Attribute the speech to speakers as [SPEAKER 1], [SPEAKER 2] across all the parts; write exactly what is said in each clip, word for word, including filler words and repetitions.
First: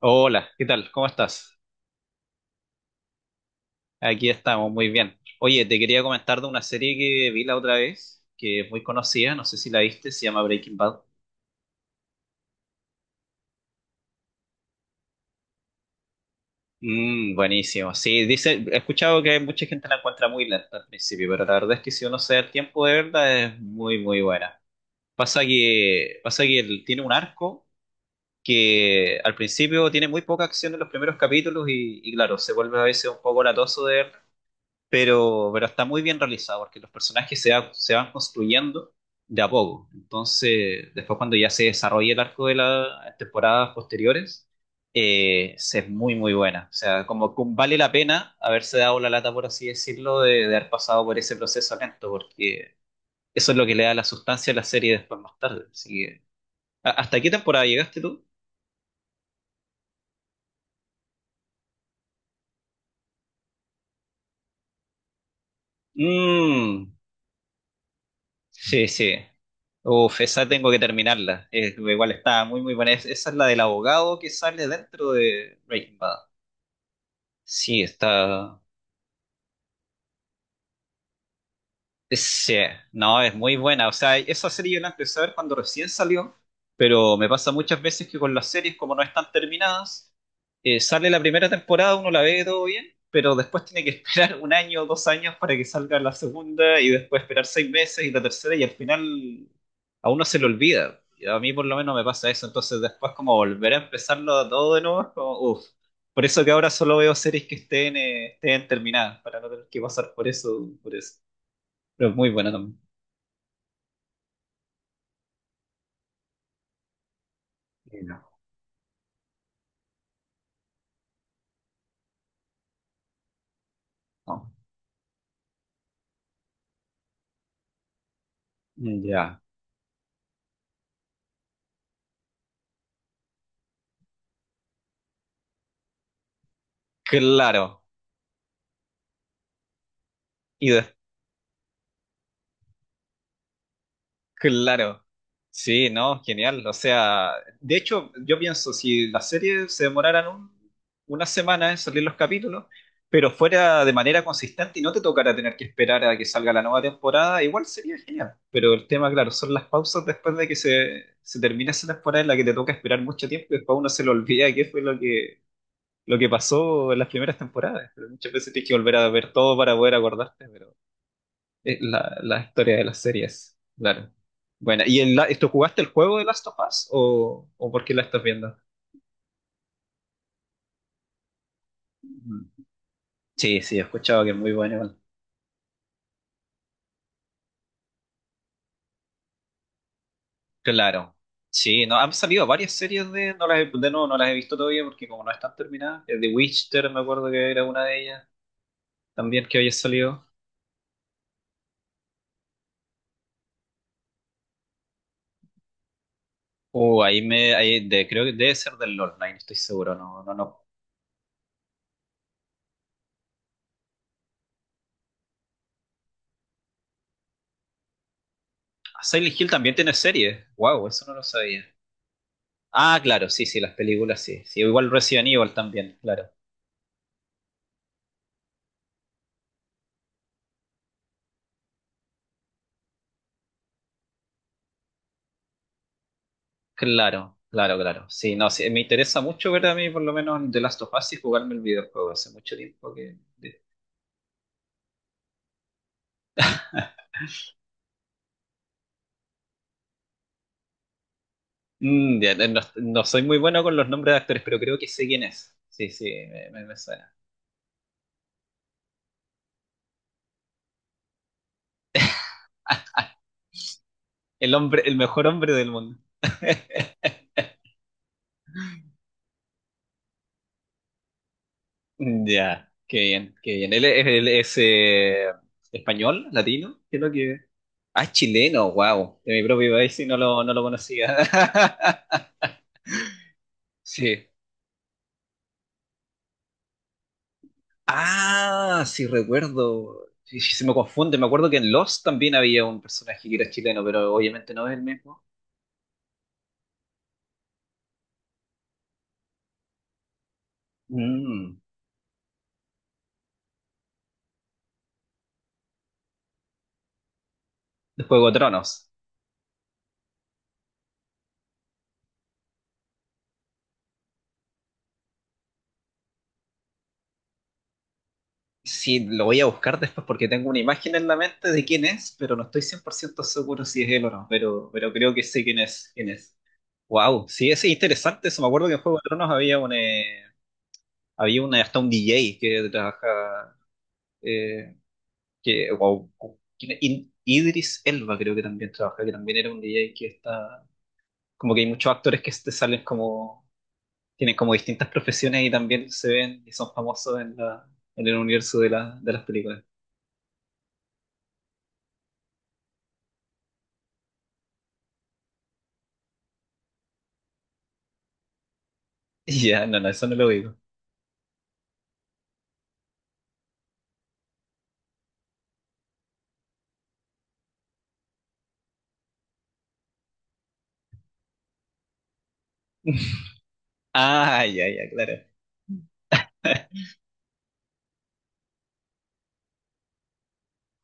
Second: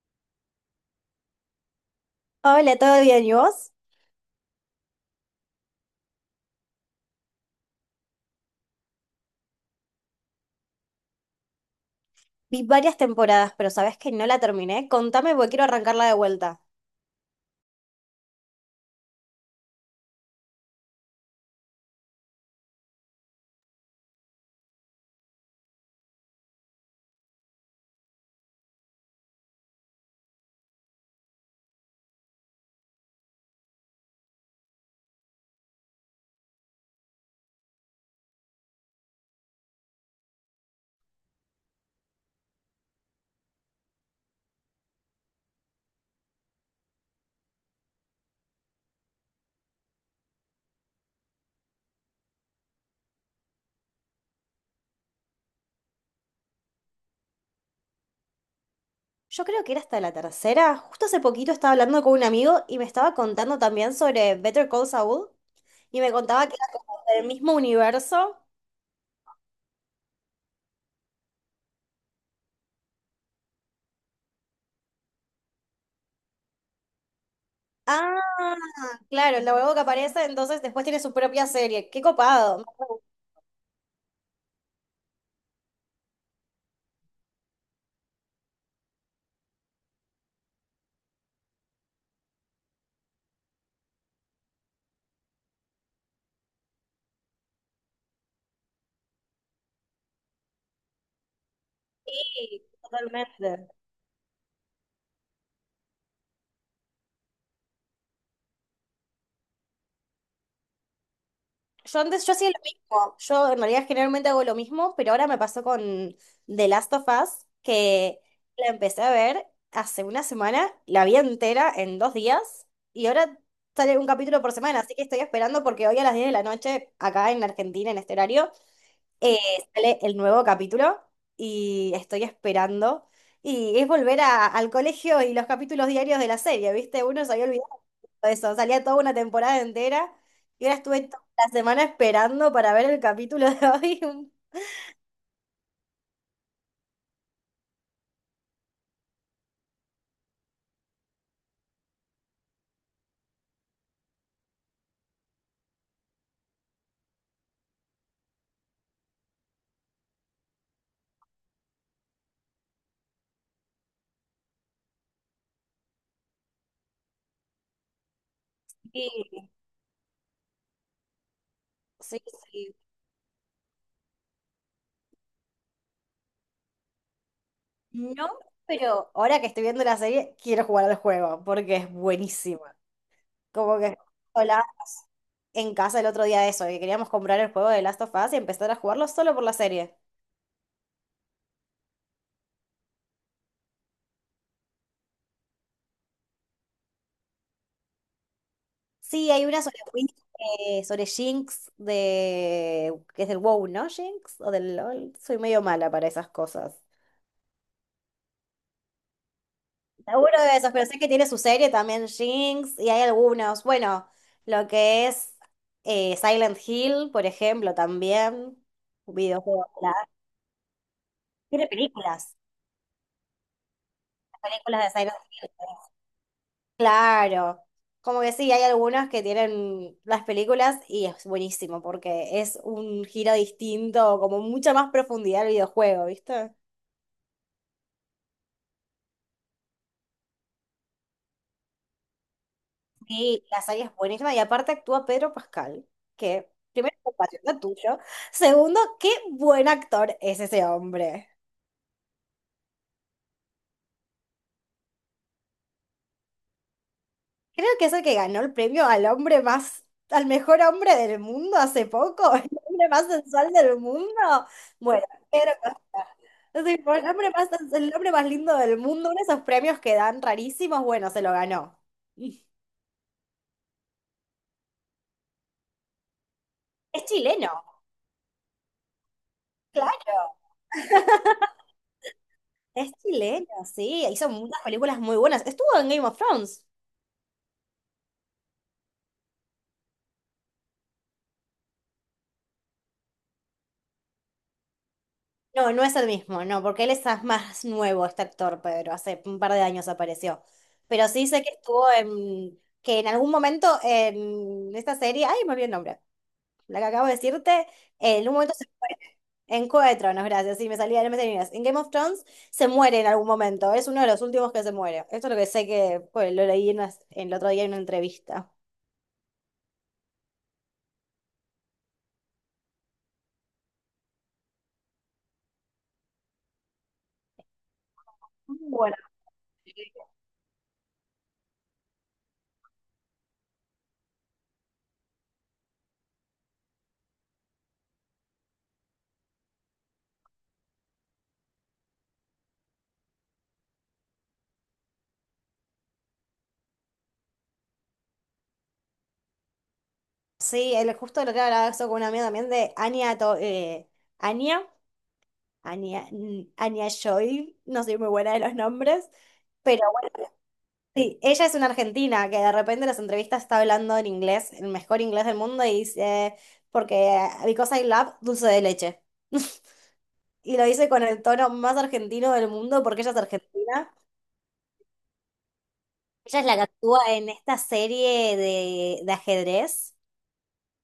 [SPEAKER 1] Hola, ¿qué tal? ¿Cómo estás?
[SPEAKER 2] Hola, ¿todo bien? ¿Y vos?
[SPEAKER 1] Aquí estamos, muy bien. Oye, te quería comentar de una serie que vi la otra vez, que es muy conocida, no sé si la viste, se llama Breaking Bad.
[SPEAKER 2] Vi varias temporadas, pero sabés que no la terminé. Contame porque quiero arrancarla de vuelta.
[SPEAKER 1] Mm, buenísimo. Sí, dice, he escuchado que mucha gente la encuentra muy lenta al principio, pero la verdad es que si uno se da el tiempo de verla es muy, muy buena. Pasa que, pasa que él tiene un arco que al principio tiene muy poca acción en los primeros capítulos y, y claro, se vuelve a veces un poco latoso de ver, pero, pero está muy bien realizado porque los personajes se, va- se van construyendo de a poco. Entonces, después cuando ya se desarrolla el arco de las temporadas posteriores, eh, se es muy, muy buena. O sea, como que vale la pena haberse dado la lata, por así decirlo, de, de haber pasado por ese proceso lento, porque eso es lo que le da la sustancia a la serie después más tarde. Así que, ¿a- ¿hasta qué temporada llegaste tú?
[SPEAKER 2] Yo creo que era hasta la tercera. Justo hace poquito estaba hablando con un amigo y me estaba contando también sobre Better Call Saul y me contaba que era
[SPEAKER 1] Mm.
[SPEAKER 2] como del mismo universo.
[SPEAKER 1] Sí, sí. Uf, esa tengo que terminarla. Es- igual está muy, muy buena. Es- esa es la del abogado que sale dentro de Breaking Bad. Sí,
[SPEAKER 2] Ah,
[SPEAKER 1] está.
[SPEAKER 2] claro, el abogado que aparece entonces después tiene su propia serie. ¡Qué
[SPEAKER 1] Sí,
[SPEAKER 2] copado!
[SPEAKER 1] no, es muy buena. O sea, esa serie yo la empecé a ver cuando recién salió, pero me pasa muchas veces que con las series, como no están terminadas, eh, sale la primera temporada, uno la ve todo bien, pero después tiene que esperar un año o dos años para que salga la segunda y después esperar seis meses y la tercera y al final a uno se le olvida. Y a mí por lo menos me pasa eso,
[SPEAKER 2] Sí,
[SPEAKER 1] entonces después como
[SPEAKER 2] totalmente.
[SPEAKER 1] volver a empezarlo todo de nuevo es como, uff. Por eso que ahora solo veo series que estén, eh, estén terminadas, para no tener que pasar por eso, por eso.
[SPEAKER 2] Yo
[SPEAKER 1] Pero es
[SPEAKER 2] antes,
[SPEAKER 1] muy
[SPEAKER 2] yo hacía
[SPEAKER 1] bueno
[SPEAKER 2] lo
[SPEAKER 1] también.
[SPEAKER 2] mismo. Yo en realidad generalmente hago lo mismo, pero ahora me pasó con The Last of Us,
[SPEAKER 1] Y
[SPEAKER 2] que
[SPEAKER 1] no.
[SPEAKER 2] la empecé a ver hace una semana, la vi entera en dos días, y ahora sale un capítulo
[SPEAKER 1] ¿No?
[SPEAKER 2] por semana, así que estoy esperando porque hoy a las diez de la noche, acá en Argentina, en este horario, eh,
[SPEAKER 1] Ya,
[SPEAKER 2] sale el nuevo capítulo y estoy esperando. Y es volver a- al colegio y los capítulos diarios de la serie, ¿viste? Uno se había olvidado
[SPEAKER 1] claro.
[SPEAKER 2] eso, salía toda una temporada entera y
[SPEAKER 1] Y
[SPEAKER 2] ahora
[SPEAKER 1] des-,
[SPEAKER 2] estuve toda la semana esperando para ver el capítulo de hoy.
[SPEAKER 1] claro. Sí, no, genial. O sea, de hecho, yo pienso, si las series se demoraran un- una semana en salir los capítulos, pero fuera de manera consistente y no te tocara tener que esperar a que salga la nueva temporada, igual sería genial. Pero el tema, claro, son las pausas después de que se, se termina esa temporada en la que te toca esperar mucho tiempo y después uno se le olvida qué fue lo que, lo que pasó en las primeras temporadas. Pero muchas veces tienes que volver a ver
[SPEAKER 2] Sí,
[SPEAKER 1] todo para poder acordarte, pero es la,
[SPEAKER 2] Sí,
[SPEAKER 1] la
[SPEAKER 2] sí.
[SPEAKER 1] historia de las series, claro. Bueno, ¿y el, la- tú jugaste el juego de Last of Us o, o por qué la estás
[SPEAKER 2] No,
[SPEAKER 1] viendo?
[SPEAKER 2] pero ahora que estoy viendo la serie, quiero jugar al juego porque es
[SPEAKER 1] Ujú.
[SPEAKER 2] buenísima.
[SPEAKER 1] Sí, sí,
[SPEAKER 2] Como
[SPEAKER 1] he
[SPEAKER 2] que
[SPEAKER 1] escuchado que es muy
[SPEAKER 2] hola
[SPEAKER 1] bueno igual.
[SPEAKER 2] en casa el otro día de eso, que queríamos comprar el juego de Last of Us y empezar a jugarlo solo por la serie.
[SPEAKER 1] Claro. Sí, no, han salido varias series de, no las he, de nuevo, no las he visto todavía porque como no están terminadas, eh, The Witcher me acuerdo que era una de ellas,
[SPEAKER 2] Sí,
[SPEAKER 1] también
[SPEAKER 2] hay
[SPEAKER 1] que
[SPEAKER 2] una
[SPEAKER 1] había
[SPEAKER 2] sobre Win-
[SPEAKER 1] salido.
[SPEAKER 2] eh, sobre Jinx de que es del WoW, ¿no? Jinx o del LoL. Soy medio mala para esas cosas.
[SPEAKER 1] Uh, ahí me, ahí de- creo que debe ser del LOL, no, ahí no estoy seguro, no, no,
[SPEAKER 2] Seguro de
[SPEAKER 1] no.
[SPEAKER 2] esos, pero sé que tiene su serie también, Jinx, y hay algunos. Bueno, lo que es eh, Silent Hill, por ejemplo, también.
[SPEAKER 1] Ah, Silent Hill
[SPEAKER 2] Videojuegos,
[SPEAKER 1] también tiene
[SPEAKER 2] claro.
[SPEAKER 1] serie. Wow, eso no lo sabía.
[SPEAKER 2] Tiene películas,
[SPEAKER 1] Ah, claro, sí, sí, las películas
[SPEAKER 2] las
[SPEAKER 1] sí. Sí,
[SPEAKER 2] películas
[SPEAKER 1] igual
[SPEAKER 2] de Silent
[SPEAKER 1] Resident
[SPEAKER 2] Hill.
[SPEAKER 1] Evil también, claro.
[SPEAKER 2] Claro. Como que sí, hay algunas que tienen las películas y es buenísimo porque es un giro distinto, como mucha más profundidad al videojuego, ¿viste?
[SPEAKER 1] Claro, claro, claro. Sí, no, sí, me interesa mucho ver a mí por lo menos The Last of Us y jugarme el videojuego. Hace mucho tiempo que...
[SPEAKER 2] Sí,
[SPEAKER 1] de-
[SPEAKER 2] la serie es buenísima y aparte actúa Pedro Pascal, que primero, compatriota tuyo. Segundo, qué buen actor es ese hombre.
[SPEAKER 1] Mm, ya, eh, no, no soy muy bueno con los nombres de actores, pero creo que sé quién es. Sí, sí, me, me- me suena.
[SPEAKER 2] Creo que es el que ganó el premio al hombre más, al mejor hombre del mundo hace poco, el hombre más sensual del mundo.
[SPEAKER 1] El hombre, el
[SPEAKER 2] Bueno,
[SPEAKER 1] mejor hombre
[SPEAKER 2] Pedro
[SPEAKER 1] del mundo.
[SPEAKER 2] Pascal. Sí, fue el hombre más, el hombre más lindo del mundo, uno de esos premios que dan rarísimos, bueno, se lo ganó. Es
[SPEAKER 1] Ya, qué bien, qué bien. Él es, él es, eh, español, latino, creo que...
[SPEAKER 2] chileno,
[SPEAKER 1] Ah, es chileno, wow. De mi propio país sí no
[SPEAKER 2] claro.
[SPEAKER 1] lo, no lo conocía.
[SPEAKER 2] Es chileno, sí.
[SPEAKER 1] Sí.
[SPEAKER 2] Hizo muchas películas muy buenas. Estuvo en Game of Thrones.
[SPEAKER 1] Ah, sí recuerdo. Sí, sí, se me confunde. Me acuerdo que en Lost también había un personaje que era chileno, pero obviamente no es el mismo.
[SPEAKER 2] No, no es el mismo, no, porque él es más nuevo, este actor, Pedro, hace un par de años apareció. Pero sí sé que
[SPEAKER 1] Mm,
[SPEAKER 2] estuvo en, que en algún momento en esta serie, ay, me olvidé el nombre, la que acabo de decirte,
[SPEAKER 1] de
[SPEAKER 2] en
[SPEAKER 1] Juego de
[SPEAKER 2] un momento se fue,
[SPEAKER 1] Tronos.
[SPEAKER 2] en Juego de Tronos, gracias, sí, me salía, no me salía en inglés. En Game of Thrones se muere en algún momento, es uno de los últimos que se muere. Esto es lo que sé que, pues, lo leí en una- el otro día en una entrevista.
[SPEAKER 1] Sí, lo voy a buscar después porque tengo una imagen en la mente de quién es, pero no estoy cien por ciento seguro si es él o no, pero, pero creo que sé quién es, quién es. Wow, sí, es interesante eso. Me acuerdo que en
[SPEAKER 2] Bueno.
[SPEAKER 1] Juego de Tronos había un, eh, había una, hasta un D J que trabaja que, wow, ¿quién es? In- Idris Elba creo que también trabaja, que también era un D J que está, como que hay muchos actores que te salen como, tienen como distintas profesiones y también se ven y son famosos en la, en el universo de la, de las películas.
[SPEAKER 2] Sí, el, justo lo que hablaba eso con una amiga también de Anya, To- eh, Anya. Anya, Anya Joy, no soy muy buena de los nombres,
[SPEAKER 1] Ya, no,
[SPEAKER 2] pero
[SPEAKER 1] no, eso
[SPEAKER 2] bueno,
[SPEAKER 1] no lo digo.
[SPEAKER 2] sí, ella es una argentina que de repente en las entrevistas está hablando en inglés, el mejor inglés del mundo, y dice, porque because I love dulce de leche. Y lo dice con el tono más argentino del mundo porque ella es argentina.
[SPEAKER 1] Ah, ya, ya, claro.
[SPEAKER 2] Ella es la que actúa en esta serie de, de ajedrez.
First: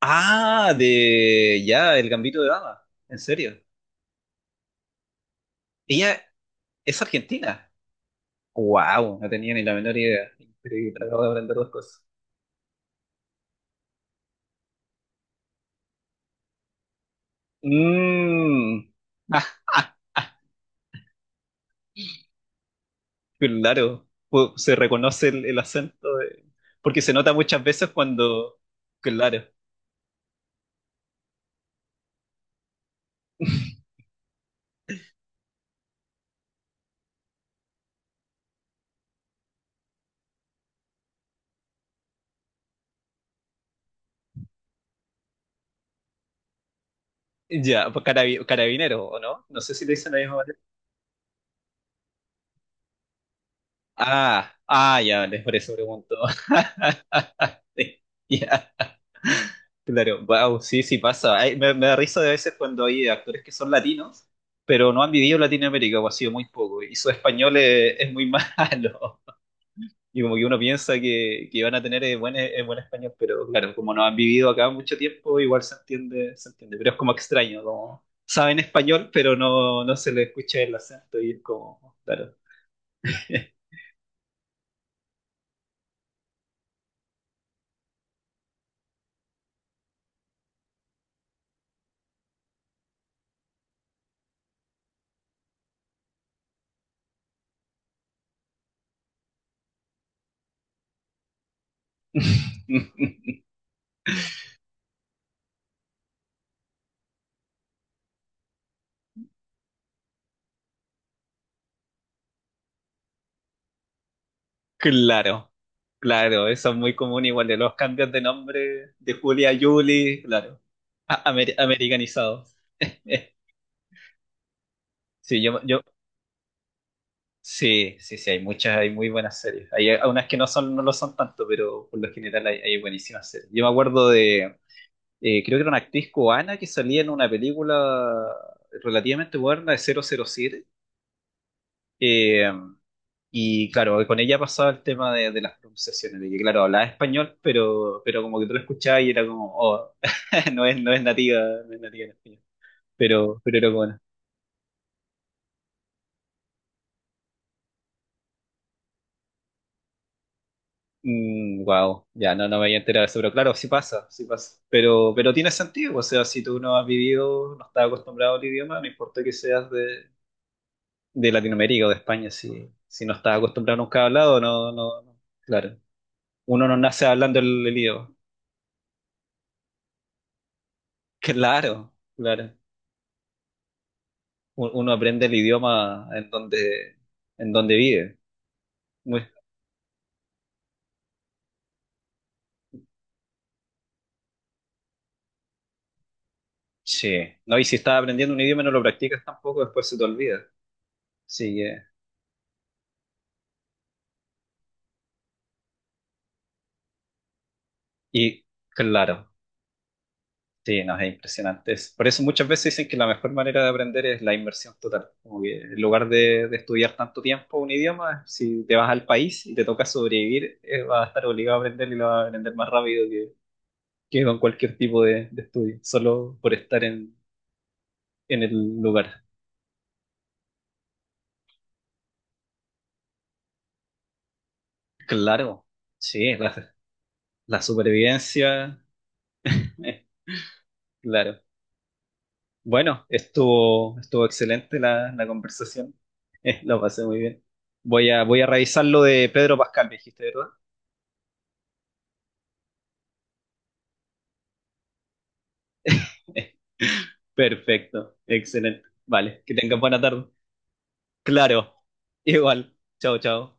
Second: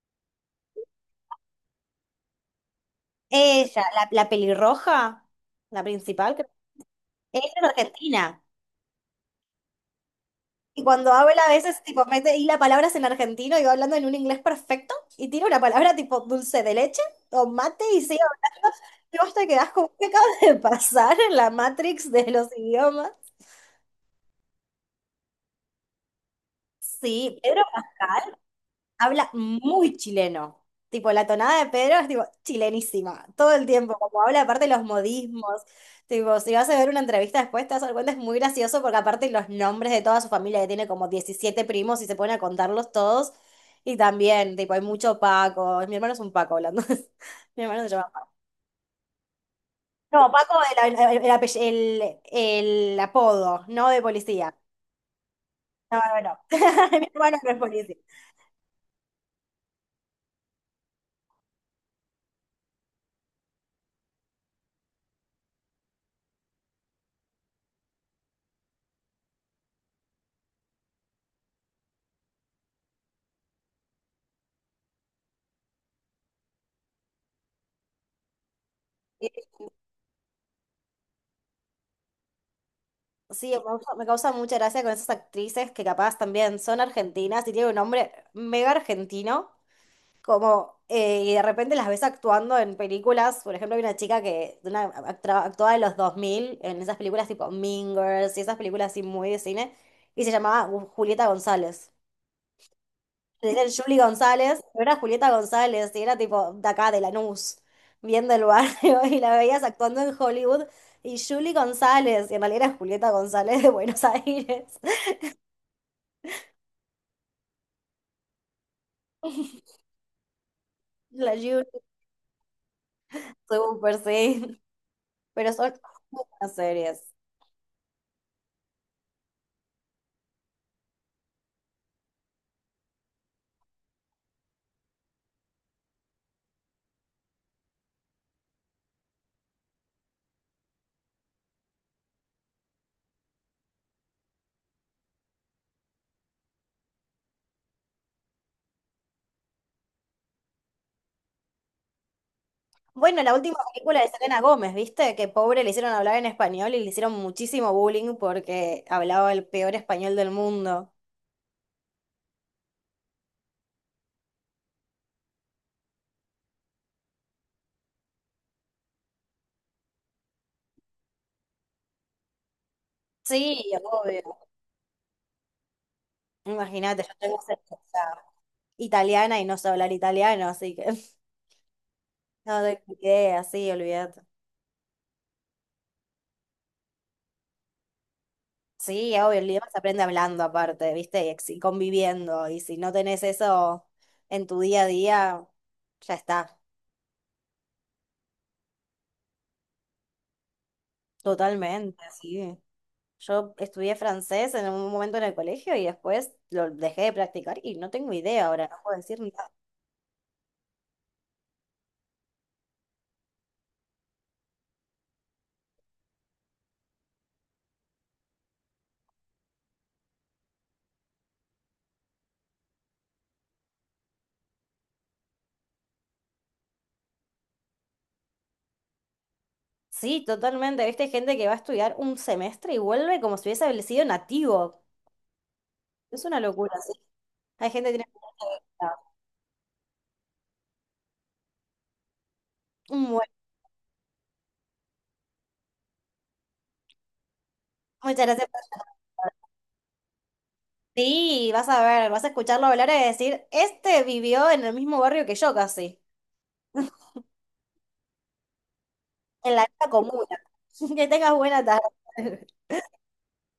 [SPEAKER 1] Ah, de ya, El Gambito de Dama. ¿En serio?
[SPEAKER 2] Ella, la, la pelirroja, la
[SPEAKER 1] Ella
[SPEAKER 2] principal, creo.
[SPEAKER 1] es
[SPEAKER 2] Ella es
[SPEAKER 1] argentina.
[SPEAKER 2] argentina.
[SPEAKER 1] Wow, no tenía ni la menor idea.
[SPEAKER 2] Y
[SPEAKER 1] Increíble,
[SPEAKER 2] cuando
[SPEAKER 1] acabo de
[SPEAKER 2] habla a
[SPEAKER 1] aprender dos
[SPEAKER 2] veces,
[SPEAKER 1] cosas.
[SPEAKER 2] tipo, mete y la palabras en argentino y va hablando en un inglés perfecto y tira una palabra tipo dulce de leche o mate y sigue hablando.
[SPEAKER 1] Mmm.
[SPEAKER 2] Y vos te quedás como, ¿qué acaba de pasar en la Matrix de los idiomas?
[SPEAKER 1] Claro, pu- se reconoce el, el acento, de- porque se nota
[SPEAKER 2] Sí,
[SPEAKER 1] muchas
[SPEAKER 2] Pedro
[SPEAKER 1] veces
[SPEAKER 2] Pascal.
[SPEAKER 1] cuando,
[SPEAKER 2] Habla
[SPEAKER 1] claro,
[SPEAKER 2] muy chileno. Tipo, la tonada de Pedro es tipo chilenísima, todo el tiempo, como habla aparte los modismos. Tipo, si vas a ver una entrevista después, te vas a dar cuenta, es muy gracioso porque aparte los nombres de toda su familia, que tiene como diecisiete primos y se ponen a contarlos todos. Y también, tipo, hay mucho Paco. Mi hermano es un Paco hablando. Mi hermano se
[SPEAKER 1] ya, pues
[SPEAKER 2] llama Paco.
[SPEAKER 1] carabi- carabinero, ¿o no? No sé si le dicen la
[SPEAKER 2] No,
[SPEAKER 1] misma
[SPEAKER 2] Paco
[SPEAKER 1] manera.
[SPEAKER 2] el, el, el apell- el- el apodo, no de
[SPEAKER 1] Ah,
[SPEAKER 2] policía.
[SPEAKER 1] ah, ya, les por eso
[SPEAKER 2] No,
[SPEAKER 1] pregunto.
[SPEAKER 2] no, no. Mi hermano no es policía.
[SPEAKER 1] Sí. Ya, claro, wow, sí, sí pasa. Ay, me, me da risa de veces cuando hay actores que son latinos, pero no han vivido en Latinoamérica, o ha sido muy poco, y su español es, es muy malo. Y como que uno piensa que, que van a tener eh, buen, eh, buen español, pero claro, como no han vivido acá mucho tiempo, igual se entiende, se entiende. Pero es como extraño, como saben español, pero no, no se les escucha el acento y es como, claro.
[SPEAKER 2] Sí, me causa, me causa mucha gracia con esas actrices que capaz también son argentinas y tienen un nombre mega argentino, como, eh, y de repente las ves actuando en películas, por ejemplo, hay una chica que una, actra- actuaba en los dos mil en esas películas tipo Mean Girls y esas películas así muy de cine, y se llamaba Gu- Julieta González. Le decían Julie González, pero era Julieta González y era tipo de acá, de Lanús, bien del barrio, y la veías actuando en Hollywood. Y Julie González, y en realidad era Julieta González de Buenos Aires.
[SPEAKER 1] Claro, claro, eso es muy común igual de los cambios de nombre de Julia a Julie, claro, A-
[SPEAKER 2] La
[SPEAKER 1] amer-
[SPEAKER 2] Juno,
[SPEAKER 1] americanizados.
[SPEAKER 2] súper, sí.
[SPEAKER 1] Sí,
[SPEAKER 2] Pero
[SPEAKER 1] yo,
[SPEAKER 2] son
[SPEAKER 1] yo,
[SPEAKER 2] buenas series.
[SPEAKER 1] sí, sí, sí, hay muchas, hay muy buenas series. Hay unas que no son, no lo son tanto, pero por lo general hay, hay buenísimas series. Yo me acuerdo de, eh, creo que era una actriz cubana que salía en una película relativamente moderna de cero cero siete. eh, y claro, con ella pasaba el tema de, de las pronunciaciones, de que claro, hablaba español, pero, pero como que tú lo escuchabas y era como, oh, no es, no es nativa, no es nativa en español.
[SPEAKER 2] Bueno, la
[SPEAKER 1] Pero,
[SPEAKER 2] última
[SPEAKER 1] pero era bueno.
[SPEAKER 2] película de Selena Gómez, ¿viste? Que pobre le hicieron hablar en español y le hicieron muchísimo bullying porque hablaba el peor español del mundo.
[SPEAKER 1] Wow, ya no, no me había enterado de eso, pero claro, sí pasa, sí pasa. Pero, pero tiene sentido, o sea, si tú no has vivido, no estás acostumbrado al idioma, no importa que seas de, de Latinoamérica o de España, si, si no estás
[SPEAKER 2] Sí,
[SPEAKER 1] acostumbrado nunca a
[SPEAKER 2] obvio.
[SPEAKER 1] hablado, no, no, no, claro. Uno no
[SPEAKER 2] Imagínate,
[SPEAKER 1] nace
[SPEAKER 2] yo
[SPEAKER 1] hablando
[SPEAKER 2] tengo
[SPEAKER 1] el, el
[SPEAKER 2] certeza
[SPEAKER 1] idioma.
[SPEAKER 2] italiana y no sé hablar italiano, así que
[SPEAKER 1] Claro, claro.
[SPEAKER 2] no te idea, sí, olvídate.
[SPEAKER 1] U- Uno aprende el idioma en donde, en donde vive.
[SPEAKER 2] Sí,
[SPEAKER 1] Muy-
[SPEAKER 2] obvio, el idioma se aprende hablando aparte, ¿viste? Y ex- y conviviendo. Y si no tenés eso en tu día a día, ya está.
[SPEAKER 1] sí. No, y si estás aprendiendo un idioma y no lo practicas tampoco, después se te olvida. Sí,
[SPEAKER 2] Totalmente, sí. Yo estudié francés en un momento en el colegio y después lo dejé de practicar y no tengo
[SPEAKER 1] y
[SPEAKER 2] idea ahora, no puedo decir
[SPEAKER 1] claro.
[SPEAKER 2] nada.
[SPEAKER 1] Sí, no, es impresionante. Es- Por eso muchas veces dicen que la mejor manera de aprender es la inmersión total. Como que en lugar de, de estudiar tanto tiempo un idioma, si te vas al país y te toca sobrevivir, eh, vas a estar obligado a aprender y lo vas a aprender más rápido que, que con cualquier tipo de, de estudio, solo por estar en, en el lugar.
[SPEAKER 2] Sí, totalmente. Viste gente que va a estudiar un semestre y vuelve como si hubiese sido nativo.
[SPEAKER 1] Claro,
[SPEAKER 2] Es
[SPEAKER 1] sí,
[SPEAKER 2] una locura,
[SPEAKER 1] la,
[SPEAKER 2] ¿sí?
[SPEAKER 1] la
[SPEAKER 2] Hay gente que tiene...
[SPEAKER 1] supervivencia, eh, claro. Bueno,
[SPEAKER 2] Bueno,
[SPEAKER 1] estuvo, estuvo excelente la, la conversación. Lo pasé muy bien. Voy a,
[SPEAKER 2] muchas
[SPEAKER 1] voy a
[SPEAKER 2] gracias por-
[SPEAKER 1] revisar
[SPEAKER 2] llamar.
[SPEAKER 1] lo de Pedro Pascal, me dijiste, ¿verdad?
[SPEAKER 2] Sí, vas a ver, vas a escucharlo hablar y decir, este vivió en el mismo barrio que yo casi,
[SPEAKER 1] Perfecto, excelente. Vale, que
[SPEAKER 2] en la
[SPEAKER 1] tengas
[SPEAKER 2] misma
[SPEAKER 1] buena tarde.
[SPEAKER 2] comuna. Que tengas buena
[SPEAKER 1] Claro,
[SPEAKER 2] tarde.
[SPEAKER 1] igual. Chao, chao.